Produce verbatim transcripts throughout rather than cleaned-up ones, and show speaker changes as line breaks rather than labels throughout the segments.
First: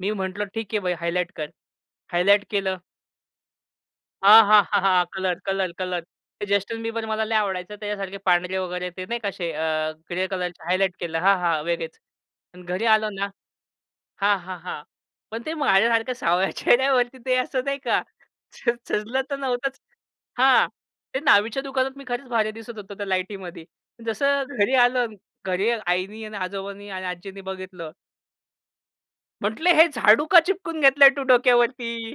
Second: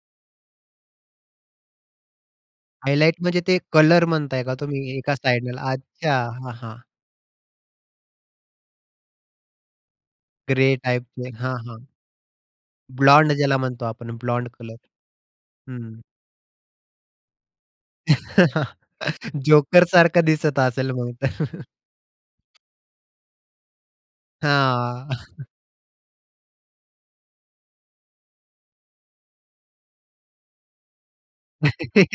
मी म्हंटलो ठीक आहे भाई, हायलाइट कर. हायलाइट केलं.
हायलाइट म्हणजे ते कलर
हां,
म्हणताय का
हां, हां,
तुम्ही
हां.
एका
कलर,
साइडला?
Colour, colour.
अच्छा. हां, हां.
जस्टिन बीबर मला लई आवडायचा. त्याच्यासारखे पांढरे वगैरे ते नाही का असे अ, ग्रे कलरचे
ग्रे
हायलाइट केलं.
टाइपचे.
हां,
हां,
हां.
हां.
वेगळेच. आणि घरी आलो ना.
ब्लॉन्ड ज्याला म्हणतो आपण
हां,
ब्लॉन्ड
हां,
कलर.
हां. पण ते
हं, हं.
माझ्यासारख्या सावळ्या चेहऱ्यावरती ते असं नाही का? सजलं तर नव्हतंच.
जोकरसारखा दिसत
हां.
असेल मग
ते
तर.
न्हावीच्या दुकानात मी खरंच भारी दिसत होतो त्या लाईटीमध्ये. जसं घरी आलो
हां.
आणि घरी आईनी आणि आजोबांनी आणि आजींनी बघितलं. म्हटले, "हे झाडू का चिपकून घेतलंय तू डोक्यावरती?"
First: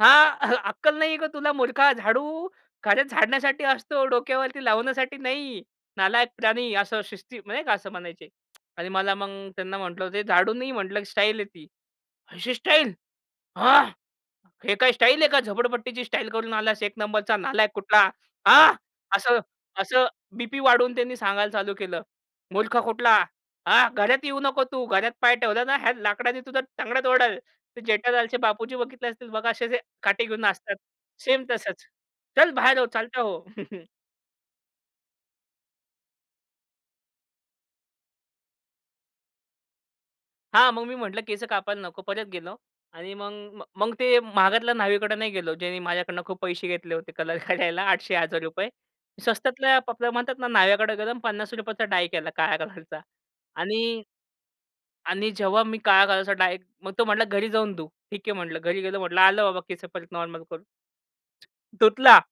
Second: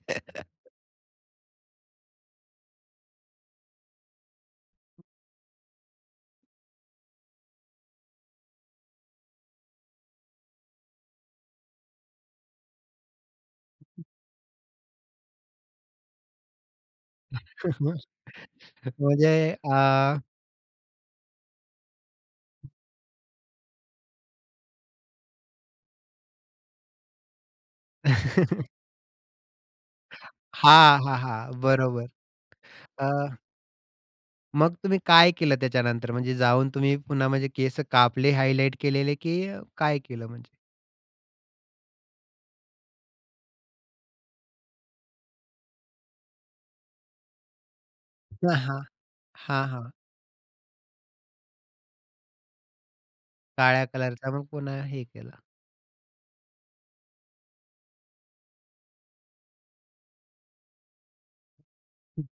हां. "अक्कल नाहीये का तुला मूर्खा? झाडू घरे झाडण्यासाठी असतो डोक्यावरती लावण्यासाठी नाही. नालायक प्राणी," असं शिस्ती मग नाही का असं म्हणायचे. आणि मला मग त्यांना म्हटलं, "ते झाडू नाही म्हटलं, की स्टाईल आहे ती. अशी स्टाईल." हां. "हे काय स्टाईल आहे का? झोपडपट्टीची स्टाईल करून आलास. एक नंबरचा नालायक कुठला." हां.
म्हणजे
असं, असं
अ.
बीपी वाढून त्यांनी सांगायला चालू केलं. "मूर्ख कुठला. हा घरात येऊ नको. तू घरात पाय ठेवला ना, ह्या लाकडाने तुझा तंगड तोडल." तर जेठालालचे बापूजी बघितले असतील बघा असे जे काठी घेऊन नाचतात.
हां, हां,
सेम
हां.
तसंच.
बरोबर.
"चल बाहेर हो, चालता
अ
हो."
मग तुम्ही काय केलं त्याच्यानंतर? म्हणजे जाऊन तुम्ही पुन्हा म्हणजे केस कापले हायलाइट केलेले, की काय केलं म्हणजे?
हां मग मी म्हटलं, "केस कापायला नको." परत गेलो. आणि मग, मग ते महागातल्या न्हावीकडं नाही गेलो ज्यानी माझ्याकडनं खूप पैसे घेतले होते कलर करायला. आठशे हजार
हां,
रुपये.
हां.
मी
हां,
स्वस्तातल्या
हां.
[unintelligible] म्हणतात ना न्हाव्याकडे. गरम पन्नास रुपयेचा डाई केला काळ्या कलरचा.
काळ्या
आणि
कलरचा मग पुन्हा हे
आणि
केला.
जेव्हा मी काळ्या कलरचा डाय मग तो म्हंटला घरी जाऊन धू. ठीक आहे म्हंटलं. घरी गेलो म्हंटलं आलो बाबा केस परत नॉर्मल करून. धुतला.
हं.